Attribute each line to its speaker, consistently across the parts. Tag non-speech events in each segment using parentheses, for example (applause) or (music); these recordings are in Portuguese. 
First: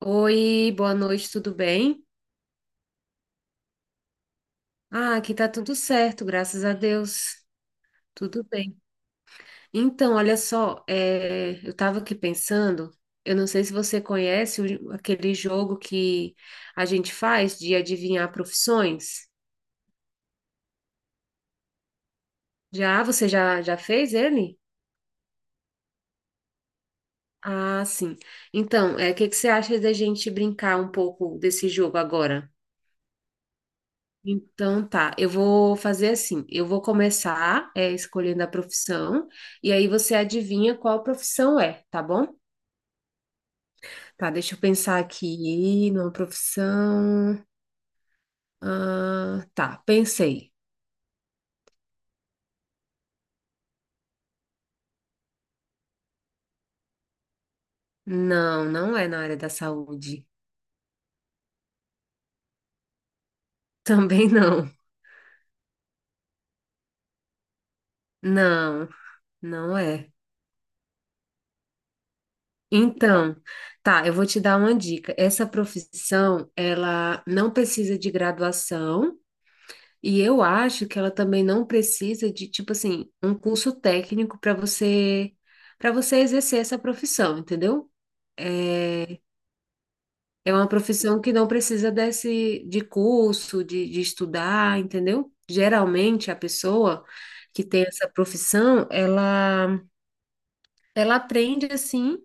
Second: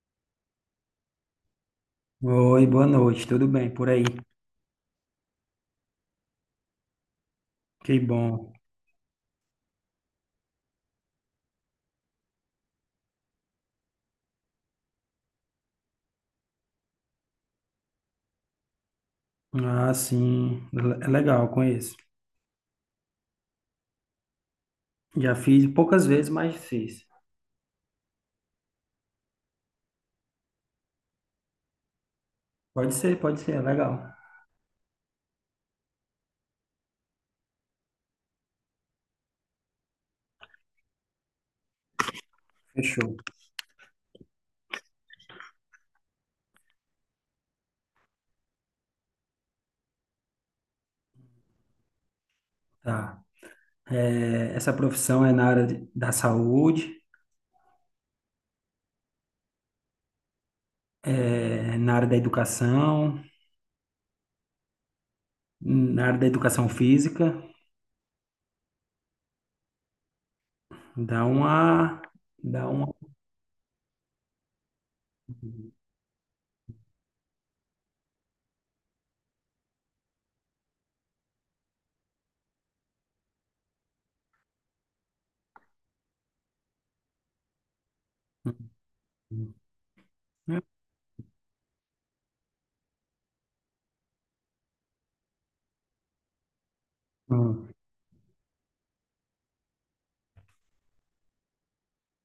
Speaker 1: Oi, boa noite, tudo bem?
Speaker 2: Oi, boa noite, tudo bem por aí?
Speaker 1: Ah, aqui tá tudo certo, graças a Deus.
Speaker 2: Que
Speaker 1: Tudo
Speaker 2: bom.
Speaker 1: bem. Então, olha só, eu tava aqui pensando, eu não sei se você conhece aquele jogo que a gente faz de adivinhar profissões.
Speaker 2: Ah, sim, é legal, conheço.
Speaker 1: Já, você já fez ele?
Speaker 2: Já fiz poucas vezes, mas fiz.
Speaker 1: Ah, sim. Então, é, o que que você acha da gente brincar um pouco desse jogo agora?
Speaker 2: Pode ser, é legal.
Speaker 1: Então tá, eu vou fazer assim, eu vou começar escolhendo a profissão e aí você adivinha qual profissão é, tá bom?
Speaker 2: Fechou.
Speaker 1: Tá, deixa eu pensar aqui numa profissão. Ah, tá, pensei.
Speaker 2: Tá. É, essa profissão é na da saúde,
Speaker 1: Não, não é na área da saúde.
Speaker 2: é, na área da educação,
Speaker 1: (laughs) Também não.
Speaker 2: na área da educação física.
Speaker 1: Não, não é.
Speaker 2: Dá uma, dá uma.
Speaker 1: Então, tá, eu vou te dar uma dica. Essa profissão, ela não precisa de graduação. E eu acho que ela também não precisa de, tipo assim, um curso técnico para você exercer essa profissão, entendeu? É,
Speaker 2: Hum,
Speaker 1: é
Speaker 2: hum,
Speaker 1: uma profissão que não precisa desse de curso, de estudar, entendeu? Geralmente a pessoa que
Speaker 2: hum.
Speaker 1: tem essa profissão, ela aprende assim,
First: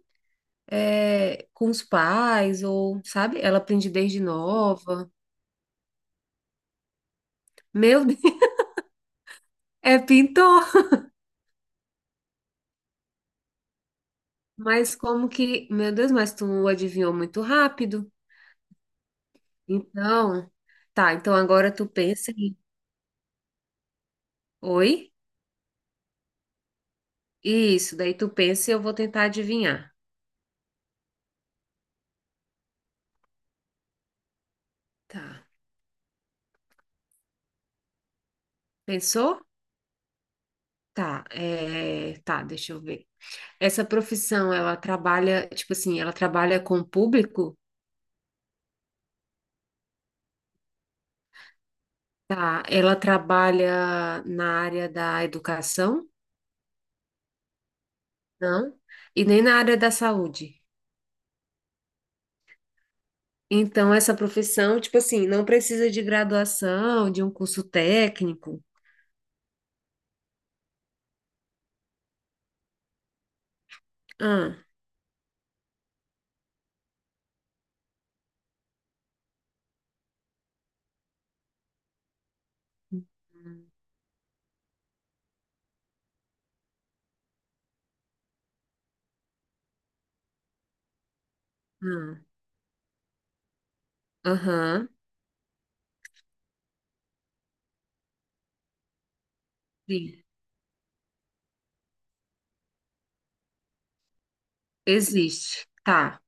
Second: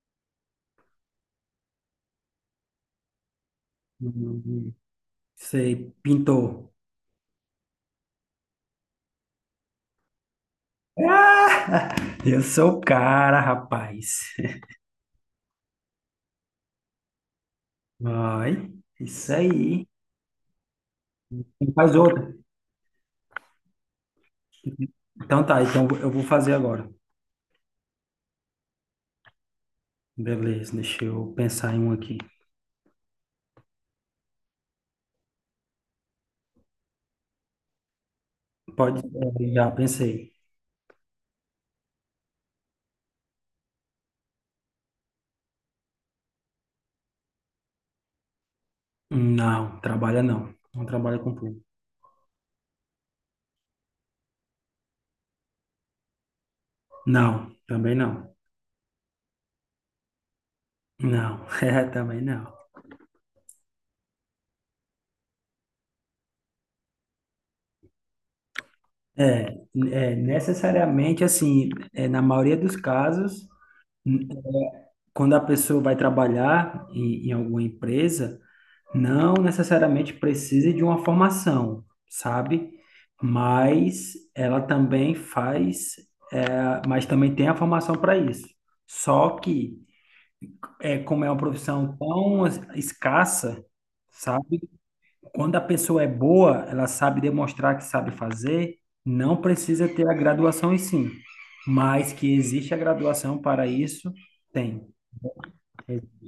Speaker 1: é, com os pais ou, sabe? Ela aprende desde
Speaker 2: hum, hum.
Speaker 1: nova.
Speaker 2: Sei, pintor.
Speaker 1: Meu Deus, (laughs) é pintor.
Speaker 2: Eu sou o cara, rapaz.
Speaker 1: Mas como que, meu Deus, mas tu adivinhou muito rápido.
Speaker 2: Vai. Isso aí.
Speaker 1: Então, tá, então agora
Speaker 2: Então
Speaker 1: tu
Speaker 2: Faz
Speaker 1: pensa
Speaker 2: outra.
Speaker 1: em, oi?
Speaker 2: Então tá, então eu vou fazer agora.
Speaker 1: Isso, daí tu pensa e eu vou tentar adivinhar.
Speaker 2: Beleza, deixa eu pensar em um aqui.
Speaker 1: Tá.
Speaker 2: Pode,
Speaker 1: Pensou?
Speaker 2: já pensei.
Speaker 1: Tá, é, tá, deixa eu ver. Essa profissão, ela trabalha, tipo assim, ela trabalha com o público?
Speaker 2: Não, trabalha não. Não trabalha com público.
Speaker 1: Tá, ela trabalha na área da educação?
Speaker 2: Não, também não.
Speaker 1: Não. E nem na área da saúde.
Speaker 2: Não, (laughs) também não.
Speaker 1: Então, essa profissão, tipo assim, não precisa de graduação, de um curso técnico.
Speaker 2: É, necessariamente assim, na maioria dos casos, n-
Speaker 1: Ah,
Speaker 2: quando a pessoa vai trabalhar em, alguma empresa, não necessariamente precisa de uma formação, sabe? Mas ela também faz, mas também tem a formação para isso. Só que, como é uma profissão
Speaker 1: ah,
Speaker 2: tão escassa, sabe?
Speaker 1: aham,
Speaker 2: Quando a pessoa é boa, ela sabe demonstrar que sabe fazer, não precisa ter a
Speaker 1: sim,
Speaker 2: graduação em si. Mas que existe a graduação para isso, tem.
Speaker 1: existe. Tá,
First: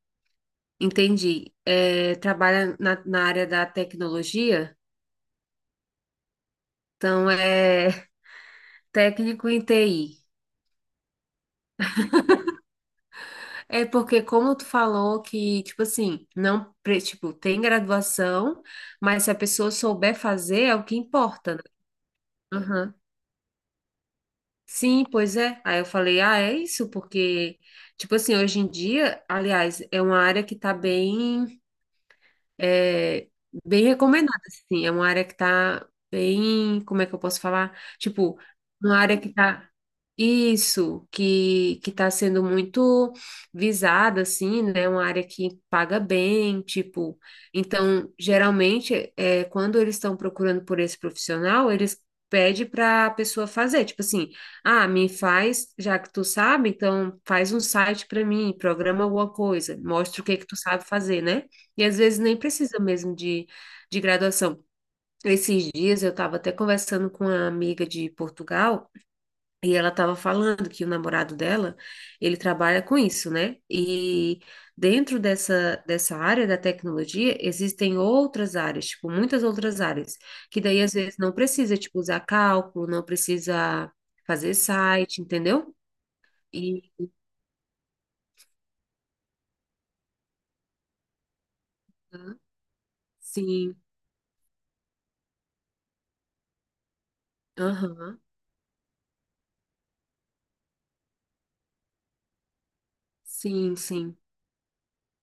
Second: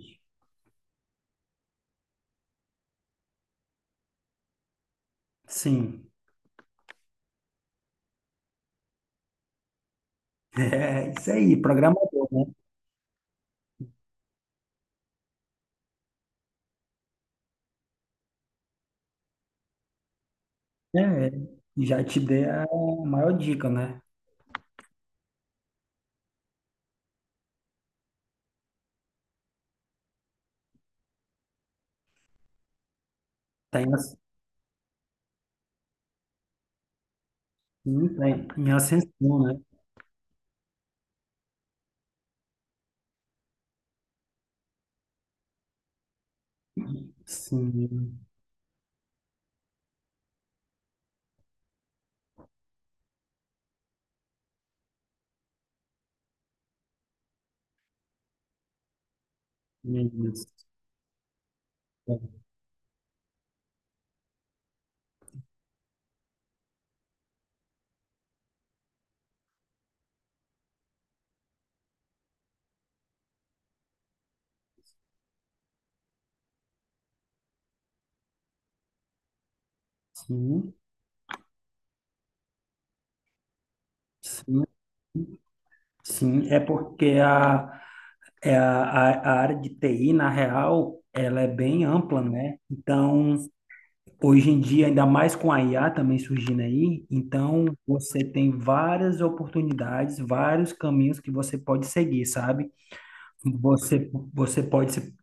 Speaker 1: entendi. É, trabalha na, na área da tecnologia,
Speaker 2: Sim,
Speaker 1: então é (laughs) técnico em TI.
Speaker 2: (laughs) é isso aí, programador, né?
Speaker 1: É porque, como tu falou que, tipo assim, não, pre- tipo, tem graduação, mas se a pessoa souber fazer, é o que
Speaker 2: É,
Speaker 1: importa, né?
Speaker 2: e já te dei a
Speaker 1: Aham.
Speaker 2: maior dica, né?
Speaker 1: Sim, pois é. Aí eu falei, ah, é isso, porque, tipo assim, hoje em dia, aliás, é uma área que tá bem. É
Speaker 2: Tá
Speaker 1: bem
Speaker 2: em, as-
Speaker 1: recomendada, assim. É uma área que tá bem, como é que eu posso falar?
Speaker 2: sim, tá
Speaker 1: Tipo,
Speaker 2: em
Speaker 1: uma área que
Speaker 2: ascensão, né?
Speaker 1: tá isso, que tá sendo muito visada, assim, né? Uma área que paga bem, tipo. Então,
Speaker 2: Sim,
Speaker 1: geralmente, é, quando eles estão procurando por esse profissional, eles pedem para a pessoa fazer, tipo assim, ah, me faz, já que tu sabe, então faz um site para mim, programa alguma coisa,
Speaker 2: meu
Speaker 1: mostra o que
Speaker 2: Deus.
Speaker 1: que tu sabe fazer, né? E às vezes nem
Speaker 2: É,
Speaker 1: precisa mesmo de graduação. Esses dias eu estava até conversando com uma amiga de Portugal e ela estava falando que o namorado dela, ele trabalha com isso, né? E dentro dessa, dessa área da tecnologia, existem outras áreas, tipo, muitas outras áreas, que
Speaker 2: sim,
Speaker 1: daí às vezes não precisa, tipo, usar cálculo, não precisa fazer
Speaker 2: sim,
Speaker 1: site, entendeu?
Speaker 2: sim. É
Speaker 1: E
Speaker 2: porque a, é a área de TI, na real, ela é bem ampla, né? Então,
Speaker 1: sim,
Speaker 2: hoje em dia, ainda mais com a IA também surgindo aí, então
Speaker 1: aham,
Speaker 2: você tem várias oportunidades, vários caminhos que você pode seguir, sabe?
Speaker 1: sim,
Speaker 2: Você,
Speaker 1: sim,
Speaker 2: você pode ser,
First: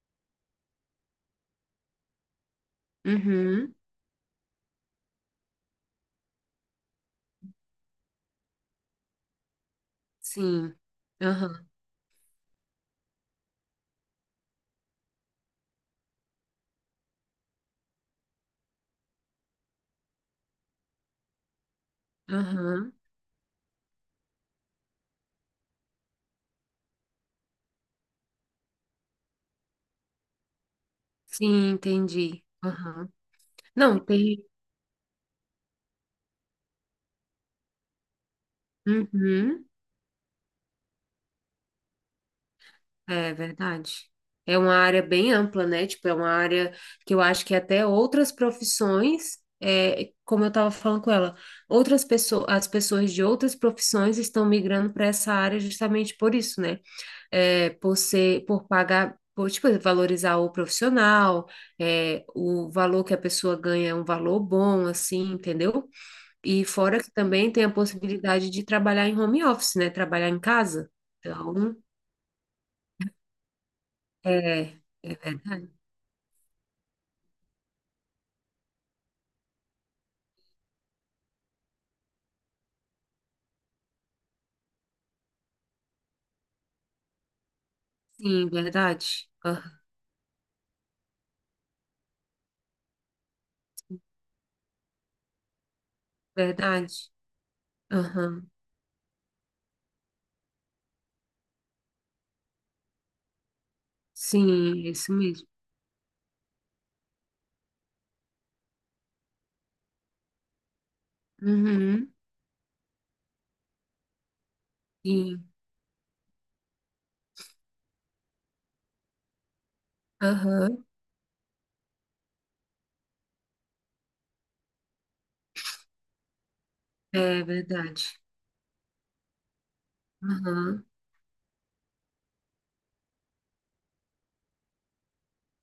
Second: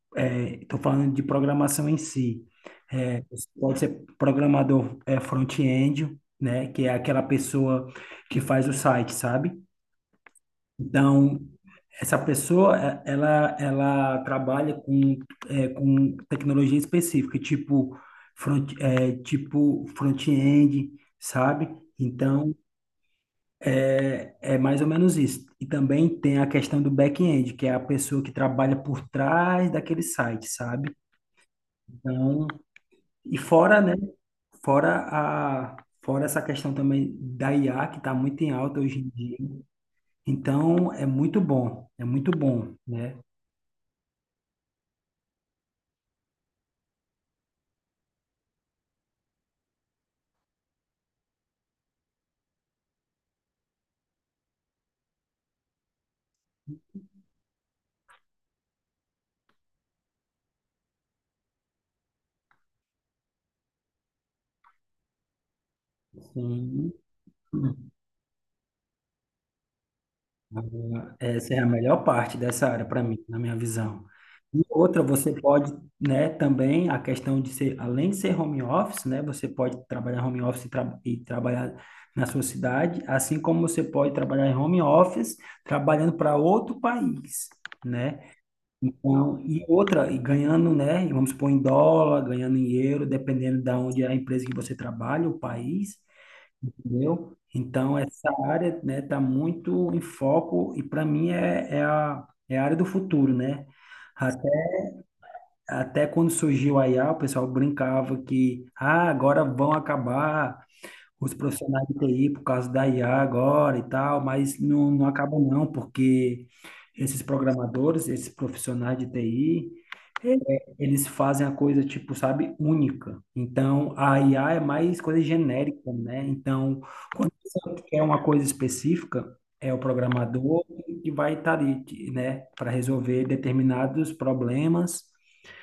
Speaker 2: estou falando de programação em si. Você
Speaker 1: uhum,
Speaker 2: pode ser programador front-end, né? Que é aquela pessoa que faz o site, sabe?
Speaker 1: sim,
Speaker 2: Então,
Speaker 1: aham.
Speaker 2: essa pessoa, ela trabalha com, com tecnologia específica, tipo front-end, sabe? Então,
Speaker 1: Aham.
Speaker 2: é mais ou menos isso. E também tem a questão do back-end, que é a pessoa que trabalha por trás daquele site, sabe?
Speaker 1: Sim, entendi.
Speaker 2: Então,
Speaker 1: Aham.
Speaker 2: e fora, né?
Speaker 1: Não, tem.
Speaker 2: Fora a, fora essa questão também da IA, que está muito em alta hoje em dia.
Speaker 1: Uhum.
Speaker 2: Então, é muito bom, né?
Speaker 1: É verdade. É uma área bem ampla, né? Tipo, é uma área que eu acho que até outras profissões, é, como eu estava falando com ela, outras pessoas, as pessoas de outras profissões estão migrando para essa área justamente por isso, né? É, por ser, por pagar, por, tipo, valorizar o profissional, é, o valor que a pessoa ganha é um valor bom, assim, entendeu? E
Speaker 2: Sim.
Speaker 1: fora que também tem a possibilidade de trabalhar em home office, né? Trabalhar em casa.
Speaker 2: Agora, essa é a
Speaker 1: Então,
Speaker 2: melhor parte dessa área para mim, na minha visão. E
Speaker 1: é,
Speaker 2: outra,
Speaker 1: é
Speaker 2: você
Speaker 1: verdade.
Speaker 2: pode, né, também a questão de ser, além de ser home office, né, você pode trabalhar home office e trabalhar na sua cidade, assim como você pode trabalhar em home office trabalhando para outro país, né?
Speaker 1: Sim, verdade.
Speaker 2: Então,
Speaker 1: Ah,
Speaker 2: e outra, e ganhando, né, vamos supor em dólar, ganhando em euro, dependendo da onde é a empresa que você trabalha, o país
Speaker 1: verdade.
Speaker 2: entendeu? Então, essa
Speaker 1: Aham.
Speaker 2: área, né, está muito em foco e para mim é a área do futuro, né? Até,
Speaker 1: Sim, é isso mesmo.
Speaker 2: até quando surgiu a IA, o pessoal brincava que ah, agora vão acabar os profissionais de
Speaker 1: Uhum.
Speaker 2: TI por causa da IA agora e tal, mas não, não acaba
Speaker 1: Sim.
Speaker 2: não, porque esses programadores, esses profissionais de TI,
Speaker 1: Aham.
Speaker 2: eles fazem a coisa, tipo, sabe, única. Então, a IA é mais coisa genérica, né? Então, quando
Speaker 1: É
Speaker 2: você quer
Speaker 1: verdade.
Speaker 2: uma coisa específica, é o programador
Speaker 1: Aham.
Speaker 2: que vai estar ali, que, né, para resolver determinados problemas,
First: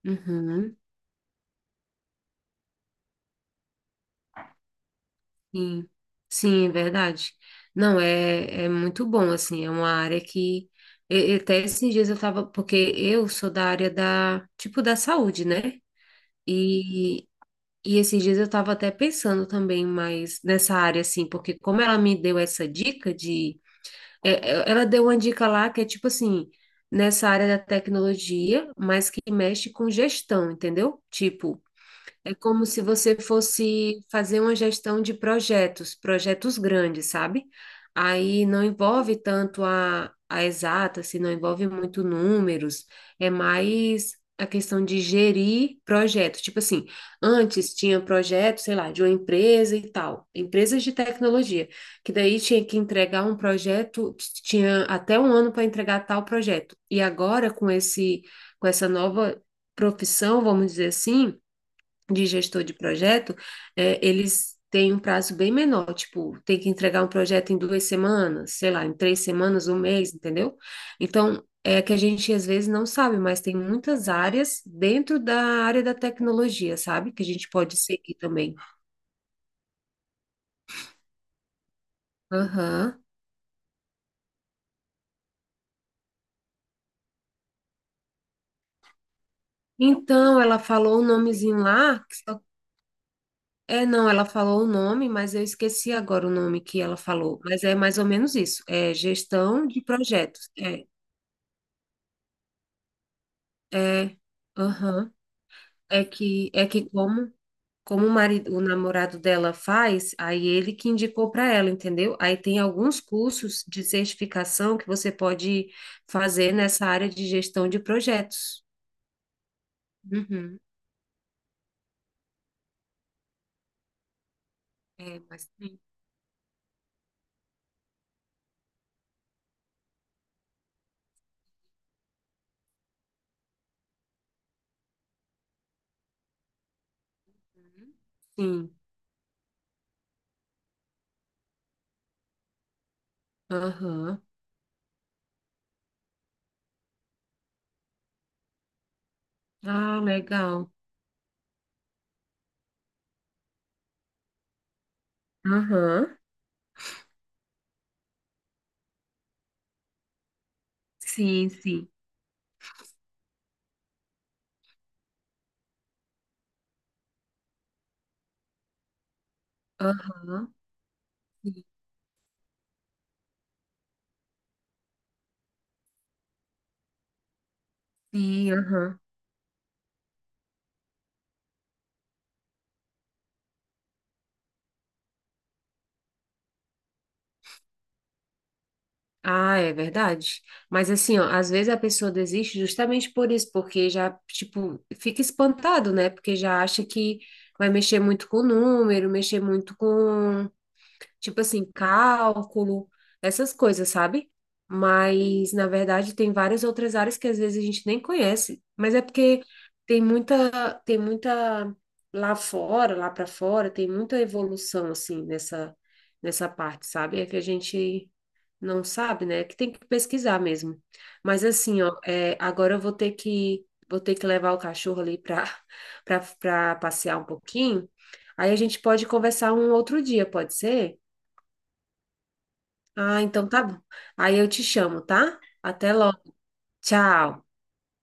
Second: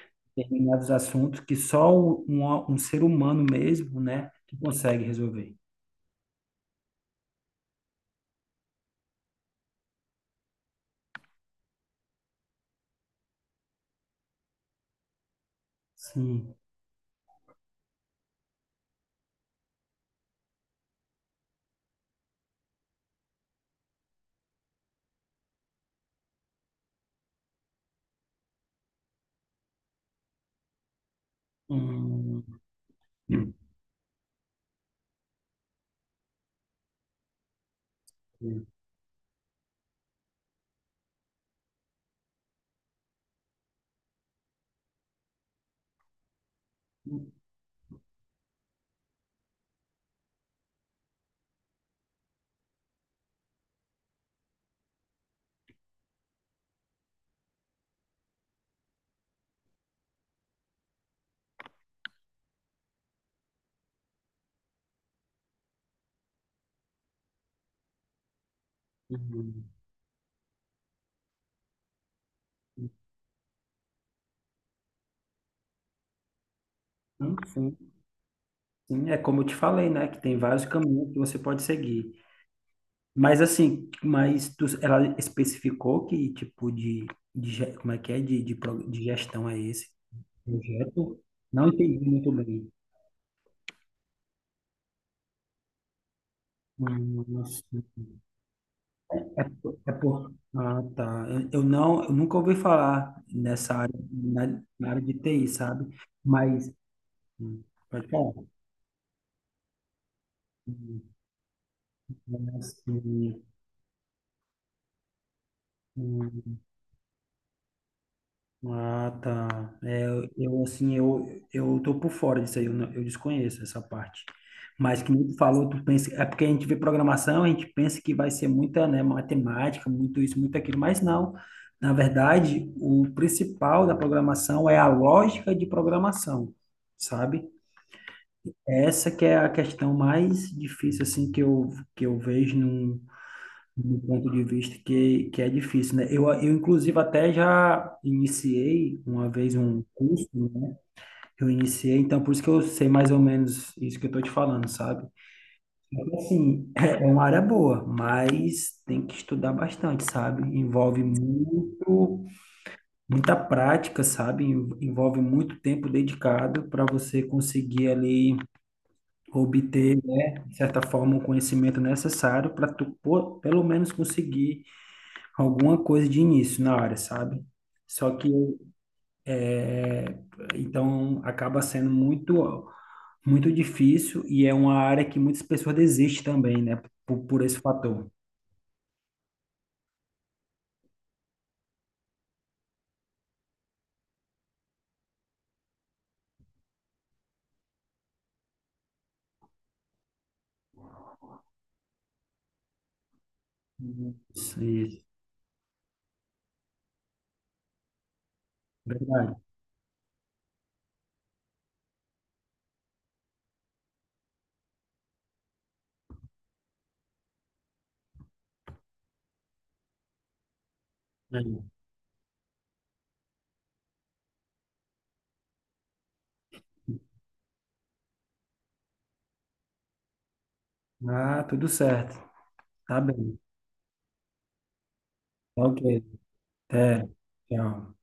Speaker 1: Uhum.
Speaker 2: determinados assuntos que só um ser humano mesmo, né, que consegue resolver.
Speaker 1: Sim. Sim, é verdade. Não, é, é muito bom, assim, é uma área que. E até esses dias eu tava, porque eu sou da área da, tipo, da saúde, né?
Speaker 2: Sim.
Speaker 1: E, e esses dias eu estava até pensando também mais nessa área, assim, porque como ela me deu essa dica de. Ela deu uma dica lá que é tipo assim, nessa área da tecnologia, mas que mexe com gestão, entendeu? Tipo, é
Speaker 2: Hum,
Speaker 1: como se você
Speaker 2: hum,
Speaker 1: fosse fazer uma gestão de projetos, projetos grandes, sabe? Aí não
Speaker 2: hum,
Speaker 1: envolve tanto a exata, se não envolve muito números, é mais a questão de gerir projetos. Tipo assim, antes tinha projeto, sei lá, de uma empresa e tal, empresas de tecnologia, que daí tinha que entregar um projeto, tinha até um ano para entregar tal projeto. E agora com esse, com essa nova profissão, vamos dizer assim, de gestor de projeto, é, eles têm um prazo bem menor, tipo, tem que entregar um projeto em duas semanas, sei lá, em três
Speaker 2: hum.
Speaker 1: semanas, um mês, entendeu? Então, é que a gente às vezes não sabe, mas tem muitas áreas dentro da área da tecnologia, sabe? Que a
Speaker 2: Enfim,
Speaker 1: gente pode
Speaker 2: sim,
Speaker 1: seguir também.
Speaker 2: sim. É como eu te falei, né? Que tem vários caminhos que você pode seguir.
Speaker 1: Aham.
Speaker 2: Mas assim, ela especificou que tipo como é que é? De gestão é esse
Speaker 1: Então, ela falou o
Speaker 2: projeto?
Speaker 1: nomezinho
Speaker 2: Não entendi
Speaker 1: lá,
Speaker 2: muito bem.
Speaker 1: é, não, ela falou o nome, mas eu esqueci agora o nome que ela falou. Mas é
Speaker 2: Sim.
Speaker 1: mais ou menos isso, é
Speaker 2: é,
Speaker 1: gestão
Speaker 2: por-
Speaker 1: de
Speaker 2: É por,
Speaker 1: projetos.
Speaker 2: ah,
Speaker 1: É,
Speaker 2: tá. Eu nunca ouvi falar nessa área,
Speaker 1: é,
Speaker 2: na área
Speaker 1: aham.
Speaker 2: de TI, sabe?
Speaker 1: É
Speaker 2: Mas
Speaker 1: que como,
Speaker 2: hum,
Speaker 1: como
Speaker 2: pode
Speaker 1: o
Speaker 2: falar.
Speaker 1: marido, o namorado dela faz, aí ele que
Speaker 2: Hum,
Speaker 1: indicou para ela, entendeu? Aí tem
Speaker 2: mas,
Speaker 1: alguns cursos de certificação que você pode fazer
Speaker 2: Hum,
Speaker 1: nessa área de gestão de projetos.
Speaker 2: Ah, tá. É,
Speaker 1: Uhum.
Speaker 2: eu assim, eu tô por fora disso aí, eu, não- eu desconheço essa parte. Mas que
Speaker 1: É,
Speaker 2: nem tu
Speaker 1: mas
Speaker 2: falou,
Speaker 1: tem.
Speaker 2: tu pensa, é porque a gente vê programação, a gente pensa que vai ser muita, né, matemática, muito isso, muito aquilo, mas não. Na verdade, o principal da programação é a lógica de programação, sabe?
Speaker 1: Uhum. Sim.
Speaker 2: Essa que é a questão mais difícil assim que eu vejo num do
Speaker 1: Aham.
Speaker 2: ponto de vista que, é difícil, né? Eu, inclusive, até já iniciei uma vez um
Speaker 1: Ah,
Speaker 2: curso,
Speaker 1: legal.
Speaker 2: né? Eu iniciei, então por isso que eu sei mais ou menos isso que eu tô te falando, sabe?
Speaker 1: Aham.
Speaker 2: Então, assim, (laughs) é uma área boa, mas tem que estudar bastante, sabe? Envolve
Speaker 1: Sim, sim.
Speaker 2: muita prática, sabe? Envolve muito tempo dedicado para você conseguir ali obter, né,
Speaker 1: Aham.
Speaker 2: de certa forma, o
Speaker 1: Sim,
Speaker 2: conhecimento necessário para tu, pô, pelo menos conseguir alguma coisa de início na área, sabe? Só que
Speaker 1: sim, aham.
Speaker 2: é, então acaba sendo muito muito difícil e é uma área que muitas pessoas desistem também, né? Por esse fator.
Speaker 1: Ah, é verdade. Mas assim, ó, às vezes a pessoa desiste justamente por isso, porque já, tipo, fica espantado, né? Porque já acha que vai mexer muito com o número, mexer muito com tipo assim, cálculo, essas coisas,
Speaker 2: Uhum.
Speaker 1: sabe?
Speaker 2: Isso,
Speaker 1: Mas, na verdade, tem várias outras áreas que às vezes a gente nem conhece, mas é
Speaker 2: verdade.
Speaker 1: porque tem muita lá fora, lá para fora, tem muita evolução, assim, nessa, nessa parte, sabe? É que a gente não sabe, né? É que tem que pesquisar mesmo. Mas,
Speaker 2: É.
Speaker 1: assim, ó, é, agora eu vou ter que levar o cachorro ali para passear um pouquinho. Aí a gente pode conversar um outro dia, pode ser?
Speaker 2: Ah, tudo certo. Tá
Speaker 1: Ah,
Speaker 2: bem.
Speaker 1: então tá bom. Aí eu te chamo, tá?
Speaker 2: Tá ok.
Speaker 1: Até logo.
Speaker 2: Até.
Speaker 1: Tchau.
Speaker 2: Tchau.